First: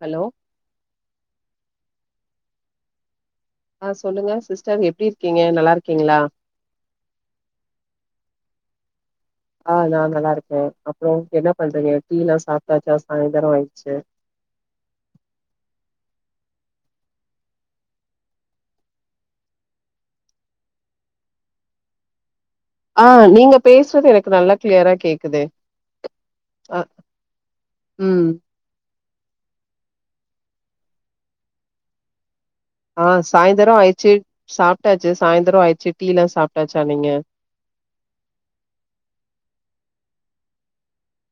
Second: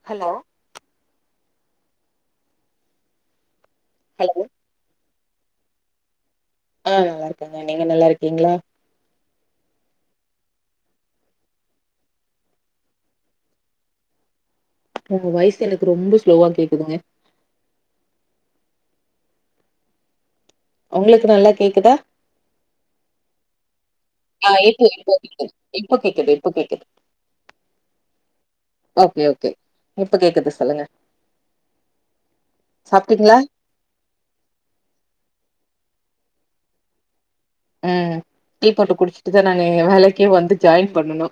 hello அ சொல்லுங்க hello sister எப்டி இ க்கீங்க நல்லாருக்கீங்களா அ நல்லாருக்கங்க நீங்க நல்லாருக்கீங்களா ஆ நா நல்லா இருக்கே அப்றோ என்ன பண்றீங்க டீ ல்லா சாப்டாச்சா சாய்ந்தரோ ஆய்ருச்சு உங்க வய்சு எனக்கு ரொம்ப ஸ்லோவா கேக்குதுங்க ஒங்களுக்கு நல்லா கேக்குதா ஆ நீங்க பேசுறது எனக்கு ஆ நல்லா இப்போ கிளியரா கேக்குது இப்போ கேக்குது இப்போ கேக்குது இப்போ அ கேக்குது ம் ஒகே ஒகே இப்ப கேக்குது சொல்லுங்க ஆ சாப்ட்டீங்களா சாய்ந்தரோ ஆயிச்சு சாப்படாச்சு சாய்ந்தரோ ஆயிச்சு டீலா சாப்டாச்சா நீங்க ம் டீ போட்டு குடிச்சுட்டுதா நாங்க இங்க வேலைக்கே வந்து ஜாயின் பண்ணுனோ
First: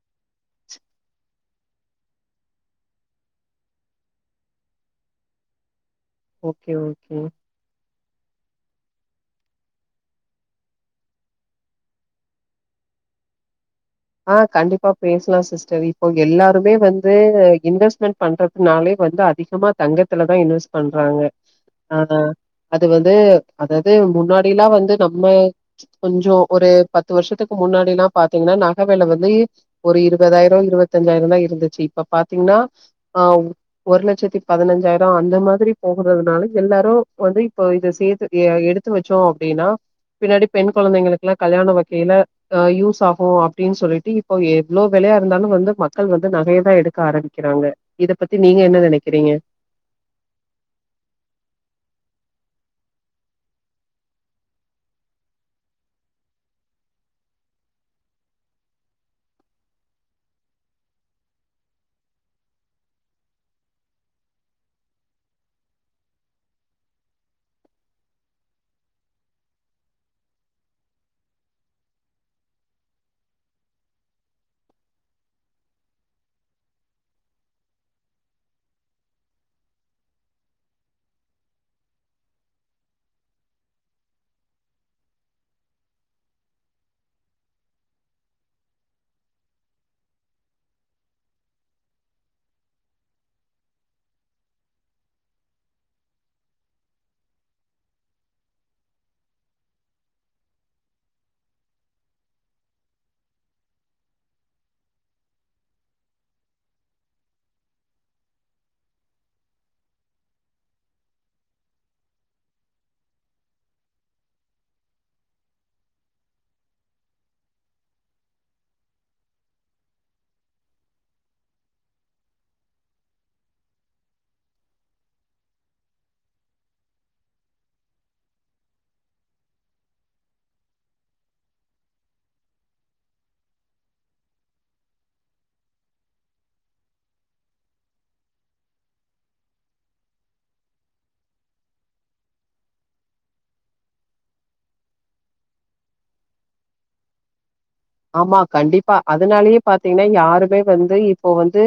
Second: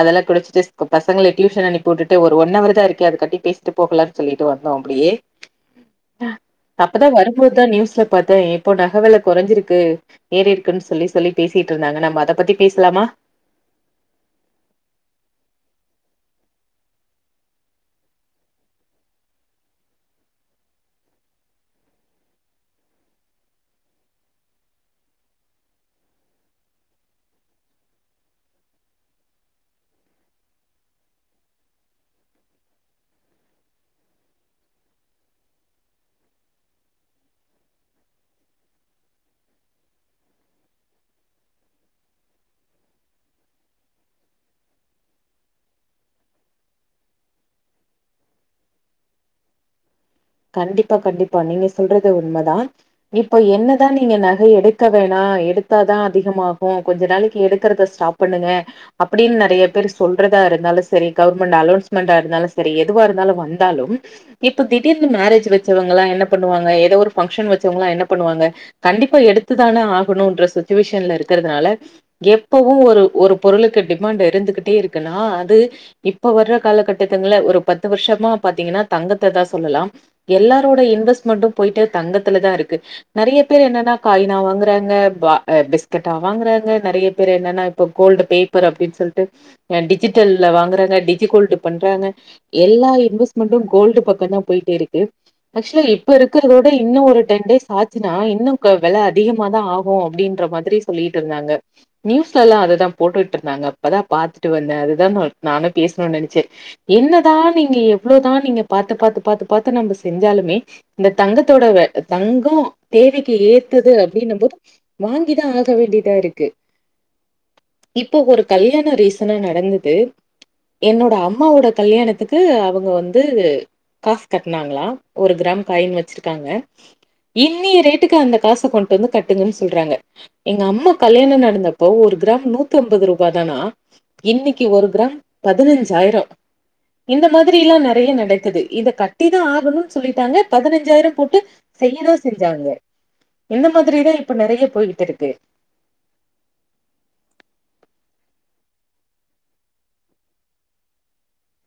அதெல்லா குடிச்சுட்டு பசங்கள டியூஷன் அனுப்பி உட்டுட்டு ஒரு ஒன் ஹவர் தா இருக்கே அதக்காட்டி பேசிட்டு போகலான் சொல்லிட்டு வந்தோ அப்பிடியே அ ஓகே அப்பதா ஓகே வரும்போ தா நியூஸ்ல பாத்தே இப்போ நகவெல கொறஞ்சிருக்கு ஏறிருக்குன்னு சொல்லி சொல்லி பேசிட்டுருந்தாங்க நம்ம அத பத்தி பேஸ்லாமா ஆ கண்டிப்பா பேசலா சிஸ்டர் இப்போ எல்லாருமே வந்து இன்வெஸ்ட்மென்ட் பண்றதுனாலே வந்து அதிகமா தங்கத்துலதா இன்வெஸ்ட் பண்றாங்க ஆ அது வந்து அதாது முன்னாடில்லா வந்து நம்ம கொஞ்சோ ஒரு பத்து வருஷத்துக்கு முன்னாடிலா பாத்தீங்ன்னா நா நகவெல வந்து ஒரு இருபதாயிரோ இருபத்தஞ்சாயிரந்தா இருந்துச்சு இப்ப பாத்தீங்னா அ ஒரு லட்சத்தி பதினஞ்சாயிரோ அந்த மாதிரி போகுறதுனால எல்லாரு வந்து இப்ப இத சேத்து எ எடுத்து வெச்சோ அப்டின்னா பின்னாடி பெண் கொழந்தைங்ளுகெல்லா கல்யாணோ வெக்கையில அ யூஸாகு அப்டின் சொல்லிட்டு இப்போ எவ்ளோ வெலையா இருந்தாலு வந்து மக்கள் வந்து நகையதா எடுக்க ஆரம்பிக்கிறாங்க இத பத்தி நீங்க என்ன நெனைக்குறிங்க கண்டிப்பா கண்டிப்பா நீங்க சொல்றது உண்மதான் இப்ப என்னதா நீங்க நகை எடுக்க வேணா எடுத்தாதா அதிகமாகு கொஞ்ச நாளைக்கு எடுக்கறத ஸ்டாப் பண்ணுங்க அப்டின் நெறைய பேர் சொல்றதா இருந்தாலு செரி கவுர்மெண்ட் அலௌன்ஸ்மெண்ட்டா இருந்தாலு செரி எதுவா இருந்தாலு வந்தாலும் இப்ப தி டிர்னு மேரேஜ் வெச்சவங்களா என்ன பண்ணுவாங்க ஏதோ ஒரு பங்க்ஷன் வெச்சவங்களா என்ன பண்ணுவாங்க கண்டிப்பா எடுத்து தான ஆகணுன்ற சுச்சிவேஷன்ல இருக்கறதுனால எப்பவு ஒரு ஒரு பொருளுக்கு டிமாண்ட் இருந்துகிட்டே இருக்குன்னா அது இப்ப வர்ற கால கட்டத்துங்களெ ஒரு பத்து வர்ஷமா பாத்திங்கனா தங்கத்த தா சொல்லலாம் எல்லாரோட இன்வெஸ்மெண்ட்டும் போய்ட்டு தங்கத்துலதா இருக்கு நெறைய பேர் என்னனா காயினா வாங்கறங்க பா அ பிஸ்கெட்டா வாங்குறாங்க நெறைய பேரு என்னெனா இப்போ கோல்டு பேப்பர் அப்டின் சொல்ட்டு அ டிஜிடெல்ல வாங்கறாங்க டிஜி கோல்டு பண்றாங்க எல்லா இன்வெஸ்ட்மெண்ட்டும் கோல்டு பக்கந்தா போய்ட்டே இருக்கு ஆக்சுலா இப்ப இருக்கறத வுட இன்னு ஒரு டென் டேஸ் ஆச்சினா இன்னு கெ வெல அதிகமாதா ஆகு அப்டின்ற மாதிரி சொல்லிட்டு இருந்தாங்க நியூஸ்லெல்லா அதுதா போட்டுட்டு இருந்தாங்க இப்பதா பாத்துட்டு வந்தே அதுதா ம நானு பேசனுன் நெனச்ச என்னதா நீங்க எவ்ளோதா நீங்க பாத்து பாத்து பாத்து பாத்து நம்ப செஞ்சாலுமே இந்த தங்கத்தோட வெ தங்கோம் தேவைக்கு ஏத்தது அப்டின்னும் போது வாங்கிதான் ஆக வேண்டியதா இருக்கு இப்போ ஒரு கல்யாணம் ரீசென்டா நடந்தது என்னோட அம்மாவோட கல்யாணத்துக்கு அவுங்க வந்து காஸ் கட்னாங்களா ஒரு கிராம் காயின் வச்சிருக்காங்க இன்னிய ரேட்டுக்கு அந்த காச கொண்டு வந்து கட்டுங்கன்னு சொல்றாங்க எங்க அம்மா கல்யாணம் நடந்தப்போ ஒரு கிராம் நூத்தம்பது ரூபா தானா இன்னிக்கி ஒரு கிராம் பதினஞ்சாயிரம் இந்த மாதிரியெல்லா நெறைய நடக்குது இத கட்டிதான் ஆகணுன் சொல்லிட்டாங்க பதினஞ்சாயிரம் போட்டு செய்யறத செஞ்சாங்க இந்த மாதிரிதான் இப்ப நெறைய போய்கிட்டு இருக்கு ஆம்மா கண்டிப்பா அதனாலயே பாத்தீங்ன்னா யாருமே வந்து இப்போ வந்து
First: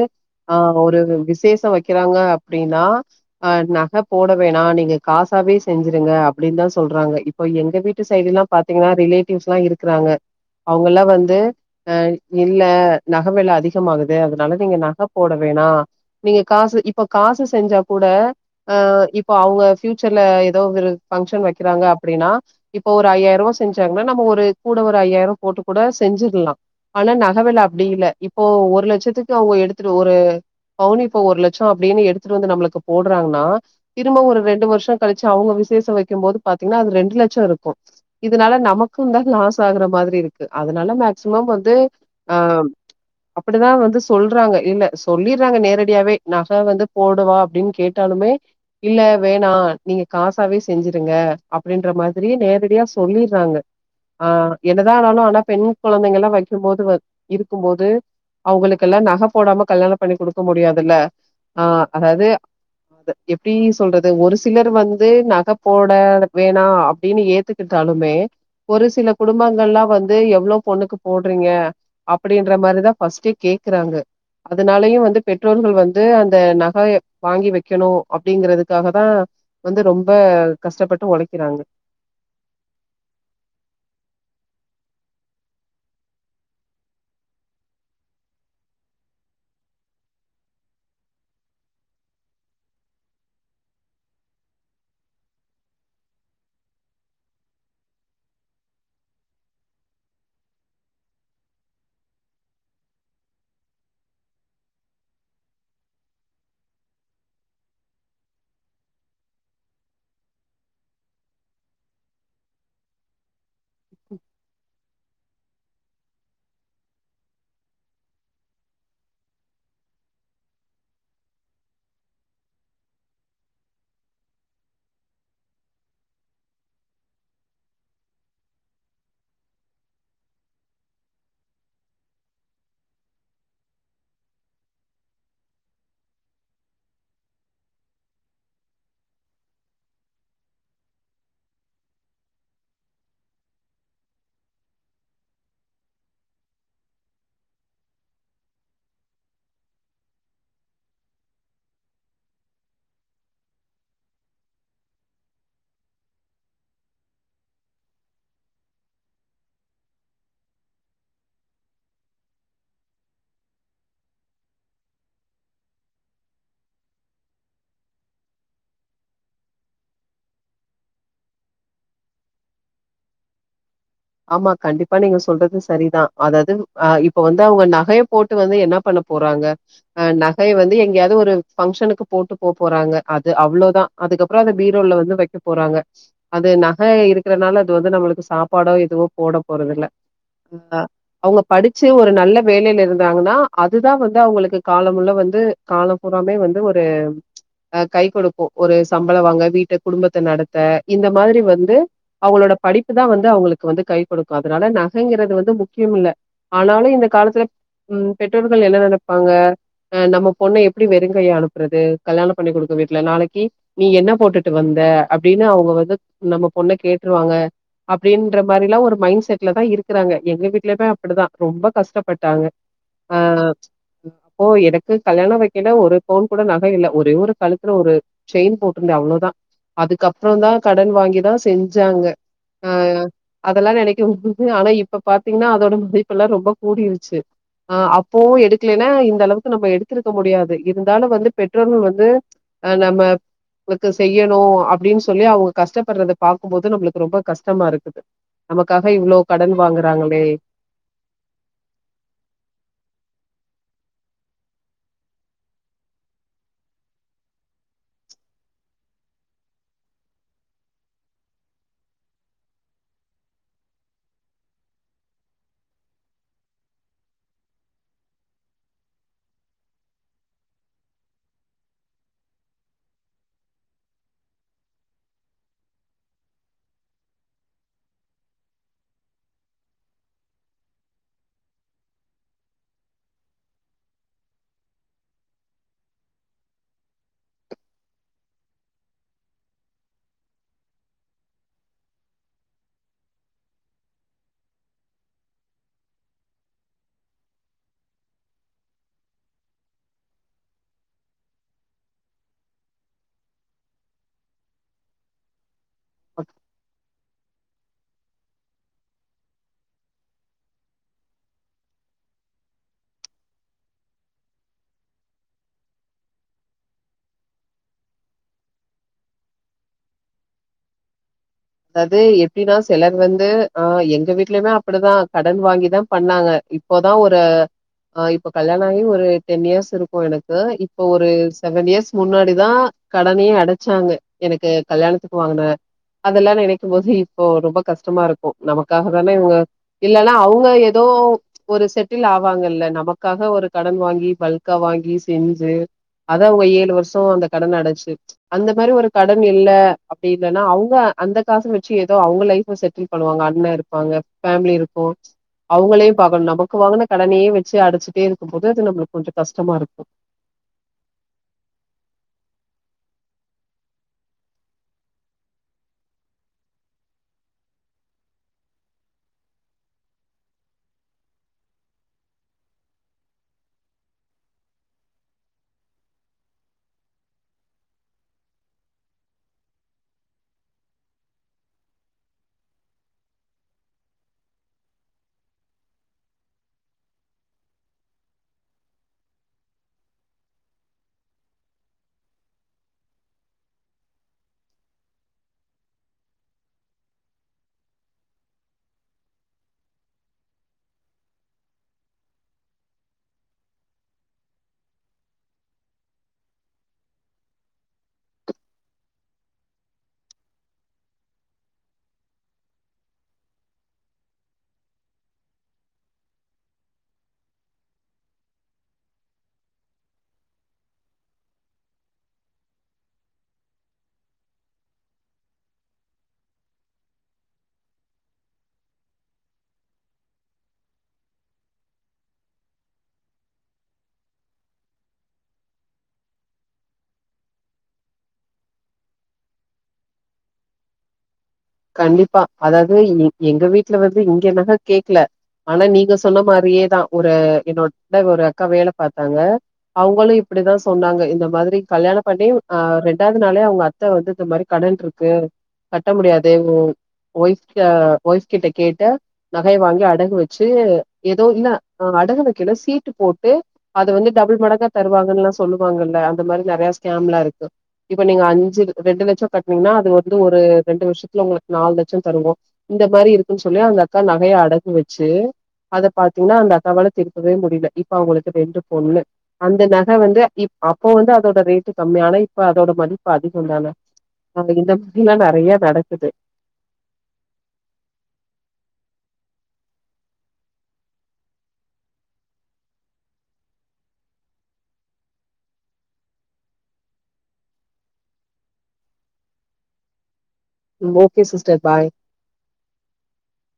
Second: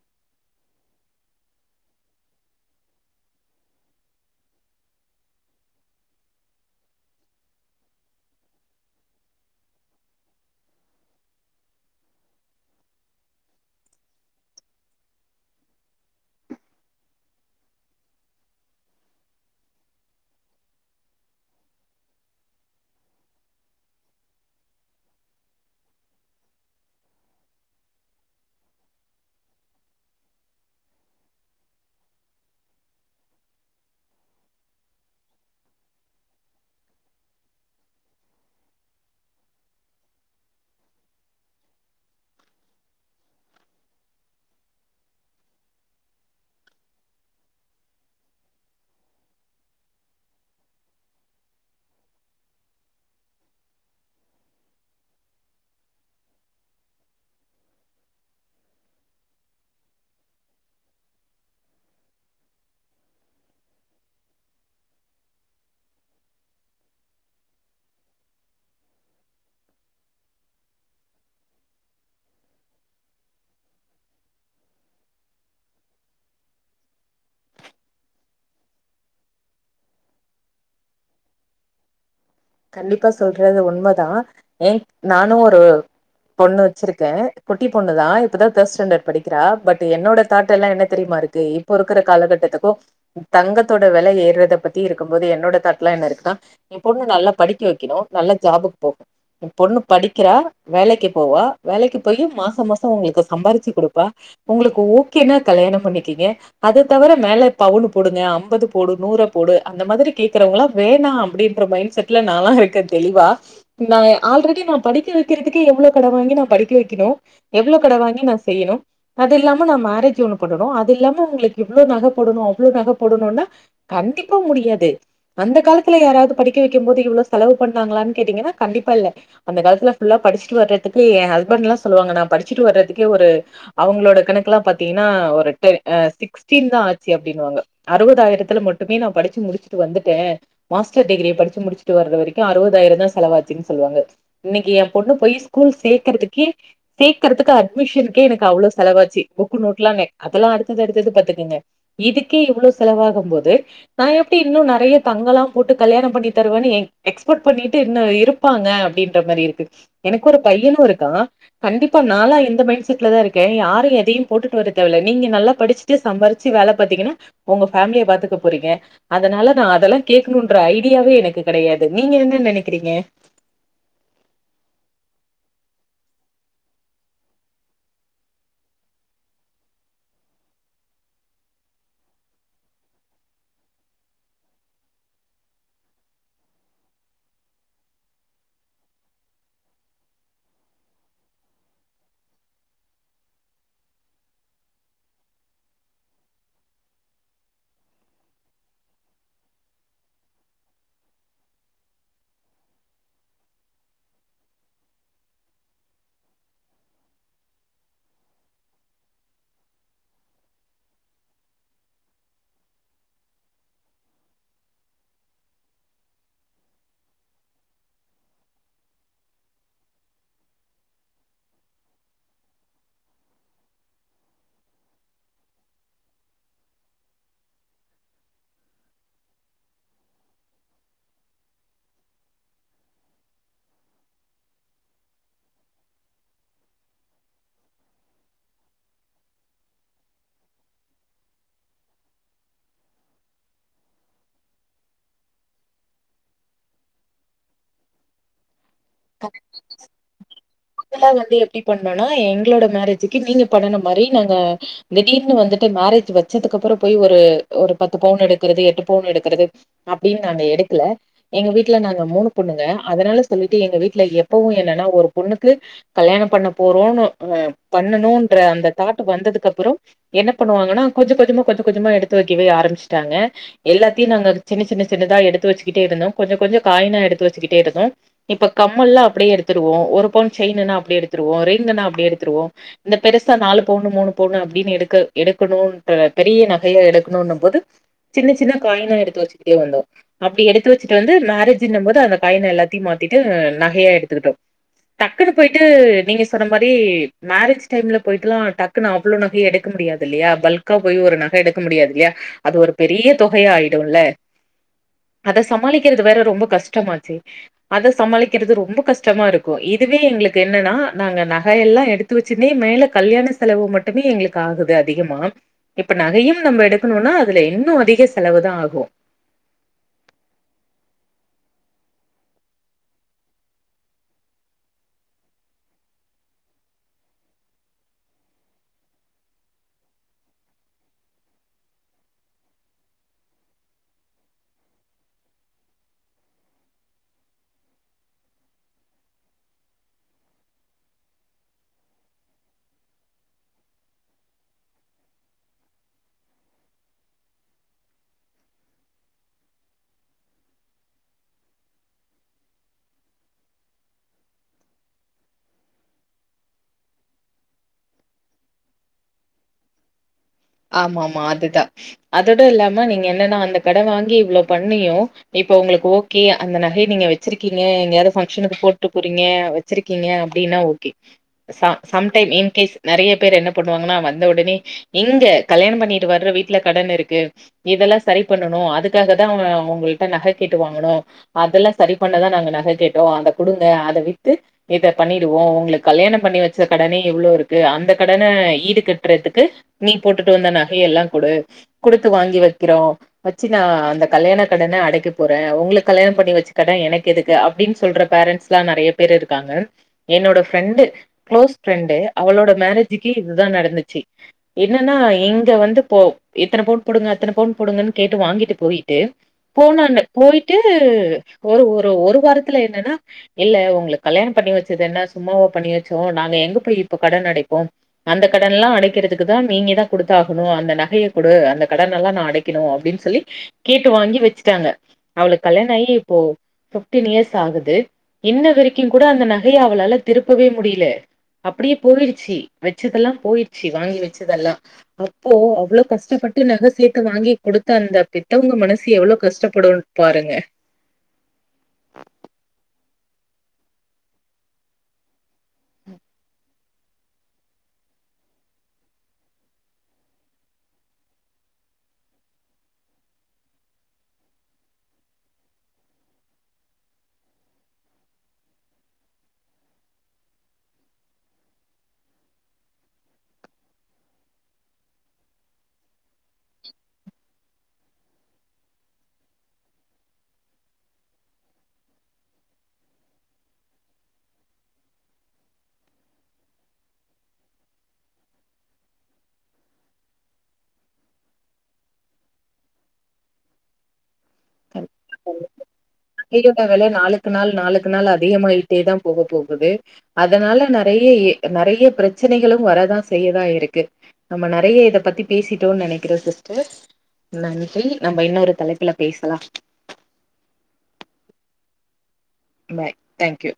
ஆ ஒரு விசேஷம் வெக்கிறாங்க அப்டின்னா அ நக போட வேணாம் நீங்க காசாவே செஞ்சிருங்க அப்டின்னு தான் சொல்றாங்க இப்போ எங்க வீட்டு சைடெல்லாம் பாத்தீங்கன்னா ரிலேட்டிவ்ஸெல்லா இருக்குறாங்க அவ்ங் இப்பெல்லா வந்து ஆ இல்ல நக வெல அதிகமாகுது அதனால நீங்க நக போட வேணா நீங்க காசு இப்ப காசு செஞ்சா கூட ஆ இப்ப அவ்ங்க ஃப்யூச்சர்ல எதோ ஒரு ஃபங்க்ஷன் வைக்கிறாங்க அப்டின்னா இப்போ ஒரு ஐயாயிரரூவா செஞ்சாங்கன்னா நம்ம ஒரு கூட ஒரு ஐயாயிரோம் ரூபா போட்டு கூட செஞ்சிர்லா ஆனா நகவெல அப்டி இல்ல இப்போ ஒரு லெச்சத்துக்கு அவ்ங்க எடுத்துட்டு ஒரு பவுனிப்போ ஒரு லெச்சம் அப்டின்னு எடுத்துட்டு வந்து நம்புளுக்கு போடுறாங்ன்னா திரும்ப ஒரு ரெண்டு வர்ஷம் கழிச்சி அவுங்க விசேஷம் வெக்கும் போது பாத்தீங்கன்னா அது ரெண்டு லெச்சோ இருக்கும் இதுனால நமக்கும்ந்தான் லாஸ் ஆகுற மாதிரி இருக் கு அதனால மேக்சிமம் வந்து ஆ அப்படிதான் வந்து சொல்றாங்க இல்ல சொல்லிர்றாங்க நேரடியாவே நக வந்து போடுவா அப்டின் கேட்டாலுமே இல்ல வேணா நீங்க காசாவே செஞ்சிருங்க அப்டின்ற மாதிரியே நேரடியா சொல்லிர்றாங்க ஆ என்னதான் ஆனாலு ஆனா பெண் கொழந்தைங்கெல்லா வைக்கிம்போது வந்து இருக்கும் போது அவுங்களுக்கெல்லா நக போடாம கல்யாணம் பண்ணிக் குடுக்க முடியாதுல்ல ஆ அதாவது எப்டி சொல்றது ஒரு சிலர் வந்து நக போட வேணா அப்டின்னு ஏத்துக்கிட்டாலுமே ஒரு சில குடும்பங்கள்ல வந்து வந்து எவ்ளோ பொண்ணுக்கு போட்றீங்க அப்டின்ற மாரிதான் ஃபஸ்டே கேக்கறாங்க அதுனாலையும் வந்து பெற்றோர்கள் வந்து அந்த நகை வாங்கி வெக்கணும் அப்டிங்கிறதுக்காக தான் வந்து ரொம்ப கஷ்டப்பட்டு ஒழைக்கிறாங்க கண்டிப்பா சொல்றது உண்ம தான் ஏ நானும் ஒரு பொண்ணு வச்சிர்க்கேன் குட்டி பொண்ணு தான் இப்பதான் தேர்ட் ஸ்டாண்டெர்ட் படிக்கிறா பட் என்னோட தாட்டெல்லாம் என்ன தெரியுமா இருக்கு இப்போ இருக்கிற காலகட்டத்துக்கும் தங்கத்தோட வெல ஏறத பத்தி இருக்கும் போது என்னோட தாட்டெலாம் என்ன இருக்குன்னா என் பொண்ணு நல்லா படிக்க வெக்குணும் நல்லா ஜாபுக்கு போகும் என் பொண்ணு படிக்கிறா வேலக்கி போவா வேலக்கி போயி மாச மாசம் உங்களுக்கு சம்பாரிச்சி குடுப்பா உங்களுக்கு ஓகேனா கல்யாணம் பண்ணிக்கீங்க அத தவிர மேலப் பவுனு போடுங்க ஐம்பது போடு நூர போடு அந்த மாதிரி கேக்குறவங்கள வேணா அப்டின்ற மைண்ட் செட் ல நானெலா இருக்கேன் தெளிவா நா ஆல்ரெடி நா படிக்க வெக்கிறதுக்கே எவ்ளோ கட வாங்கி நா படிக்க வெக்கிணும் எவ்வளோ கட வாங்கி நா செய்யிணும் அத இல்லாம நா மேரேஜ் ஒன்னு பண்ணணும் அது இல்லாம உங்களுக்கு இவ்ளோ நக போடணும் அவ்ளோ நக போடணுன்னா கண்டிப்பா முடியாது அந்த காலத்துல யாராவது படிக்க வெக் படிக்கும் போது இவ்ளோ செலவு பண்ணாங்களானு கேட்டிங்கனா கண்டிப்பா இல்ல அந்த காலத்லெ ஃபுல்லா படிச்சிட்டு வர்றதுக்கு என் ஹஸ்பெண்ட்லா சொல்லுவாங்க நா படிச்சிட்டு வர்ரதுகே ஒரு அவங்களோட கணக்கெல்லா பாத்தீங்கன்னா ஒரு இட்டே சிக்ஸ்டீன் தான் ஆச்சி அப்டின்வாங்க அறுவதாயிரத்துல மட்டுமே நா படிச்சி முடிச்சிட்டு வந்துட்டேன் மாஸ்டர் டிகிரி படிச் சி முடிச்சிட்டு வர்ற வரைக்கும் அறுவதாயிரந்தான் செலவாச்சின் சொல்வாங்க இன்னிக்கி ஏம் பொண்ணு போய் ஸ்கூல் சேக்கரதுக்கே சேக்கரத்துக்கு அட்மிஷன்கே எனக்கு அவ்ளோ செலவாச்சி புக்கு நோட்டெலானு அதெல்லா அடுத்தது அடுத்தது பாத்துக்கிங்க இதுக்கே இவ்ளோ செலவாகும்போது நா எப்டி இன்னும் நெறையா தங்கெலாம் போட்டு கல்யாணம் பண்ணி தருவானு ஏங் எக்ஸ்பட் பண்ணிட்டு இன்ன இருப்பாங்க அப்டின்ற மாரி இருக்கு எனக்கு ஒரு பையனும் இருக்கான் கண்டிப்பா நாலா இந்த மயிண்ட் செட்லதான் இருக்கேன் யாரும் எதையும் போட்டுட்டு வர தேவை இல்ல நீங்க நல்லா படிச்சிட்டு சம்பாரிச்சி வேல பாத்தீங்கனா ஒங்க ஃபேம்லிய பாத்துக்க போறிங்க அதனால நான் அதெல்லாம் கேக்குனுன்ற ஐடியாவே எனக் கு கெடையாது நீங்க என்ன நெனைக்கிறீங்க ஆம்மா கண்டிப்பா நீங்க சொல்றது சரிதான் அதது அ இப்போ வந்து அவுங்க நகயப் போட்டு வந்து என்னா பண்ண போறாங்க ஆ நகைய வந்து எங்கேயாவது ஒரு ஃபங்க்ஷனுக்கு போட்டு போக போறாங்க அது அவ்ளோதான் அதுக்கப்புற அத பீரோல்ல வந்து வக்க போறாங்க அது நக இருக்கறனால அது வந்து நம்மளுக்கு சாப்பாடோ எதுவு போட போறதில்ல ஆ அவுங்க படிச்சி ஒரு நல்ல வேலைல இருந்தாங்கன்னா அதுதான் வந்து அவுங்களுக்கு காலமுள்ள வந்து காலபூராமே வந்து ஒரு ஆஹ் கை கொடுக்கும் ஒரு சம்பள வாங்க வீட்ட குடும்பத்த நடத்த இந்த மாதிரி வந்து அவுங்களோட படிப்பு தான் வந்து அவுங்களுக் கு வந்து கை குடுக்கும் அதனால நகைங்கிறது வந்து முக்கியமில்ல ஆனாலும் இந்த காலத்துல ம் பெற்றோர்கள் என்ன நெனப்பாங்க ஆ நம்ம பொண்ண எப்டி வெறுங்கையா அனுப்றது கல்யாணம் பண்ணி குடுத்த வீட்லெ நாளக்கி நீ என்னா போட்டுட்டு வந்த அப்டின்னு அவுங்க வந்து நம்ம பொண்ண கேட்ருவாங்க அப்டீன் ற மாரிலா ஒரு மைண்ட் செட்ல தான் இருக்றாங்க எங்க வீட்லுமே அப்பிடிதான் ரொம்ப கஷ்டப்பட்டாங்க ஆ அப்போ எனக்கு கல்யாணம் வெக்கேல ஒரு பவுன் கூட நக இல்ல ஒரே ஒரு கழுத்துல ஒரு செயின் போட்ருந்தேன் அவ்ளோதான் அதுக்கப்புறந்தான் கடன் வாங்கிதான் செஞ்சாங்க ஆ அதெல்லா நெனக்கும் போது ஆனா இப்ப பாத்தீங்ன்னா அதோட மதிப்பெல்லா ரொம்போ கூடியிருச்சி ஆ அப்போவு எடுக்கலென்னா இந்த அளவுக்கு நம்போ எடுத்திருக்க முடியாது இருந்தாலு வந்து பெற்றோர்கள் வந்து அ நம்மளுக்கு செய்யணும் அப்டின் சொல்லி அவுங்க கஷ்டப்படுறத பாக்கும்போது நம்ளுக்கு ரொம்ப கஷ்டமா இருக்குது நமக் க்காக இவ்ளோ கடன் வாங்குறாங்களே நாங்கலா வந்து எப்டி பண்ணனா எங்ளோட மேரேஜுக்கு நீங்க பண்ணுன மாரி நாங்க திடீர்னு வந்துட்டு மேரேஜ் வெச்சதுக்கு அப்புற போய் ஒரு ஒரு பத்து பவுன் எடுக்கறது எட்டு பவுன் எடுக்கறது அப்டின் நாங்க எடுக்கல எங்க வீட்ல நாங்க மூணு பொண்ணுங்க அதனால சொல்லிட்டு எங்க வீட்ல எப்பவு என்னனா ஒரு பொண்ணு கு கல்யாணம் பண்ண போறோனு ஆ பண்ணணுன்ற அந்த தாட்டு வந்ததுக்கு அப்புறோ என்ன பண்ணுவாங்கனா கொஞ்ச கொஞ்சமா கொஞ்ச கொஞ்சமா எடுத்து வெக்கவே ஆரம்பிச்ட்டாங்க எல்லாத்தியு நாங்க சின்ன சின்ன சின்னதா எடுத்து வெச்சிக்கிட்டே இருந்தோம் கொஞ்ச கொஞ்ச காயினா எடுத்து வெச்சிக்கிட்டு இருந்தோம் இப்ப கம்மல்லா அப்டியே எடுத்துருவோ ஒரு பவுன் செயின்னுனா அப்டடயே எடுத்துருவோ ரிங்குனா அப்டடயே எடுத்துருவோ இந்த பெருசா நாலு பவுன்னு மூணு பவுன்னு அப்டின்னு எடுக்க எடுக்கணுன்ற பெரிய நகையா எடுக்கணுன்னம் போது சின்ன சின்ன காயினா எடுத்து வெச்சிகிட்டே வந்தோ அப்படி எடுத்து வெச்சிட்டு வந்து மேரேஜ்னமோது அந்த காயின எல்லாத்தியு மாத்திட்டு நகையா எடுத்துக்ட்டோ டக்குன்னு போயிட்டு நீங்க சொன்ன மாரி மேரேஜ் டைம்ல போயிட்டுலா டக்குன்னு அவ்ளோ நகைய எடுக்க முடியாதில்லயா பல்க்கா போய் ஒரு நக எடுக்க முடியாது இல்லியா அது ஒரு பெரிய தொகையா ஆயிடுல்ல அத சமாளிக்கிறது வேற ரொம்ப கஷ்டமாச்சே அத சமாளிக்கிறது ரொம்ப கஷ்டமா இருக்கு இதுவே எங்ளுக்கு என்னன்னா நாங்க நகையெல்லா எடுத்து வெச்சினே மேல கல்யாண செலவு மட்டுமே எங்ளுக்கு ஆகுது அதிகமா இப்ப நகையும் நம்ப எடுக்குணுன்னா அதுல இன்னு அதிக செலவுதா ஆகு அதாது எப்டின்னா செலர் வந்து ஆ எங்க வீட்லியுமே அப்டுதா கடன் வாங்கிதா பண்ணாங்க இப்பதா ஒரு ஆ இப்போ கல்யாண ஆகி ஒரு டென் இயர்ஸ் இருக்கு எனக்கு இப்போ ஒரு செவன் இயர்ஸ் முன்னாடிதா கடனயே அடைச்சாங்க எனக்கு கல்யாணத்துக்கு வாங்குன அதெல்லா நெனைக்கும் போது இப்போ ரொம்ப கஷ்டமா இருக்கு நமக்காக தானே இவுங்க இல்லன்னா அவுங்க எதோ ஒரு செட்டில் ஆவாங்க இல்ல நமக்காக ஒரு கடன் வாங்கி பல்கா வாங்கி செஞ்சி அத அவுங்க ஏழு வர்ஷோ அந்த கடன அடைச்சி அந்த மாரி ஒரு கடன் இல்ல அப்டி இல்லனா அவுங்க அந்த காச வெச்சி எதோ அவுங்க லைஃப செட்டில் பண்ணுவாங்க அண்ண இருப்பாங்க ஃபேமிலி இருக்கு அவுங்களயு பாக்கணு நமக்கு வாங்குன கடனயே வெச்சி அடச்சிட்டே இருக்கும் போது அது நம்புளுக்கு கொஞ்ச கஷ்டமா இருக்கு ஆமாம்மா அதுதா அதோட இல்லாம நீங்க என்னனா அந்த கட வாங்கி இவ்ளோ பண்ணியு இப்ப உங்ளுக்கு ஓகே அந்த நகைய நீங்க வெச்சிருக்கிங்க எங்கயாது ஃபங்க்ஷனுக்கு போட்டு போறிங்க வெச்சிருக்கிங்க அப்டின்னா ஓகே ச சம்டைம் இன் கேஸ் நெறைய பேர் என்ன பண்ணுவாங்னா வந்த உடனே எங்க கல்யாணம் பண்ணிட்டு வர்ற வீட்ல கடன் இருக்கு இதெல்லா சரி பண்ணணு அதுக்காகதா அ உங்கள்ட்ட நக கேட்டு வாங்குணோ அதெல்லா சரி பண்ணதா நாங்க நக கேட்டோ அத குடுங்க அத வித்து இத பண்ணிடுவோ உங்ளுக் கல்யாணம் பண்ணி வெச்ச கடனே இவ்ளோ இருக்கு அந்த கடன ஈடு கட்றதுக்கு நீ போட்டுட்டு வந்த நகையெல்லா குடு குடுத்து வாங்கி வெக்கிறோ வெச்சி நா அந்த கல்யாண கடன அடைக்க போறே உங்ளுக்கு கல்யாணம் பண்ணி வெச்ச கட எனக்கெதுக்கு அப்டின் சொல்ற பேரண்ட்ஸ்லா நெறைய பேரு இருக்காங்க என்னோட ஃப்ரெண்டு க்ளோஸ் ஃப்ரெண்டு அவளோட மேரேஜுக்கே இதுதா நடந்திச்சி இப் ப என்னனா இங்க வந்து போ இத்தன பவுன் போடுங்க அத்தன பவுன் போடுங்கன்னு கேட்டு வாங்கிட்டு போயிட்டு போன அண்ண போயிட்டு ஒரு ஒரு ஒரு வாரத்துல என்னனா இல்ல உங்களுக் கல்யாணம் பண்ணி வெச்சது என்ன சும்மாவா பண்ணி வெச்சோ நாங்க எங்க போய் இப்ப கடன் அடைப்போ அந்த கடன்ல்லா அடைக்கிறதுக் குதா நீங்கதா குடுத்தாகணு அந்த நகையை குடு அந்த கடனெல்லா நா அடைக்கணு அப்டின் சொல்லி கேட்டு வாங்கி வெச்சுட்டாங்க அவுளுக் கல்யாண ஆயி இப்போ ஃபிப்டின் இயர்ஸ் ஆகுது இன்ன வரிக்கு கூட அந்த நகைய அவளால திருப்பவே முடில அப்டியே போயிருச்சி வெச்சதெல்லா போயிருச்சி வாங்கி வெ ச்சதெல்லா அப்போ அவ்ளோ கஷ்டப்பட்டு நக சேத்து வாங்கி குடுத்த அந்த பித்தவங்க மனசு எவ்ளொ கஷ்டப்படுன் பாருங்க கண்டிப்பா அதாது எங் எங்க வீட்லெ வந்து இங்க நக கேக்லெ ஆனா நீங்க சொன்னா மாரியேதா ஒரு என்னோட ஒரு அக்கா வேல பாத்தாங்க அவுங்களு இப்டிதா சொன்னாங்க இந்த மாதிரி கல்யாண பண்ணி ஆ ரெண்டாவது நாளே அவுங்க அத்த வந்து இந்த மாரி கடன்ருக்கு கட்ட முடியாத் து ஒய்ஃப்ட ஒய்ஃப் கிட்ட கேட்டு நகைய வாங்கி அடகு வச்சி எதோ இல்ல அடகு வக்கல சீட்டு போட்டு அத வந்து டபுள் மடங்கா தருவாங்லா சொல்லுவாங்கல அந்த மாரி நறயா ஸ்கம்லா இருக்கு இப்ப நீங்க அஞ்சி ரெண்டு லெச்சம் கட்னீங்னா அது வந்து ஒரு ரெண்டு வருஷ் த்ல ஒங்ளுக் நால்லெச்ச தருவோ இந்த மாரி இருக்குன் சொல்லி அந்த அக்கா நகய அடகு வச்சி அத பாத்தீங்ன்னா அந்த அக்காவால திருப்பவே முடில இப்ப அவங்களுக்கு ரெண்டு பொண்ணு அந்த நக வந்து இப் அப்போ வந்து அதோட ரேட்டு கம்மி ஆனா இப்ப அதோட மதிப்பு அதிகம் தானே இந்த மாரிலா நறைய நடக் நகையோட வெல நாளுக்கு நாள் நாளுக்கு நாள் அதிகமாயிட்டே தா போக போகுது அதனால நெறைய நெறைய பிரச்சனைகளு வரதா செய்யதா இருக்கு நம்ம நறைய இத பத்தி பேசிட்டோன்னு நெனைக்கிறோ சிஸ்டர் நன்றி நம்ம இன்னொரு தலைப்புல பேசலா okay sister bye bye thank you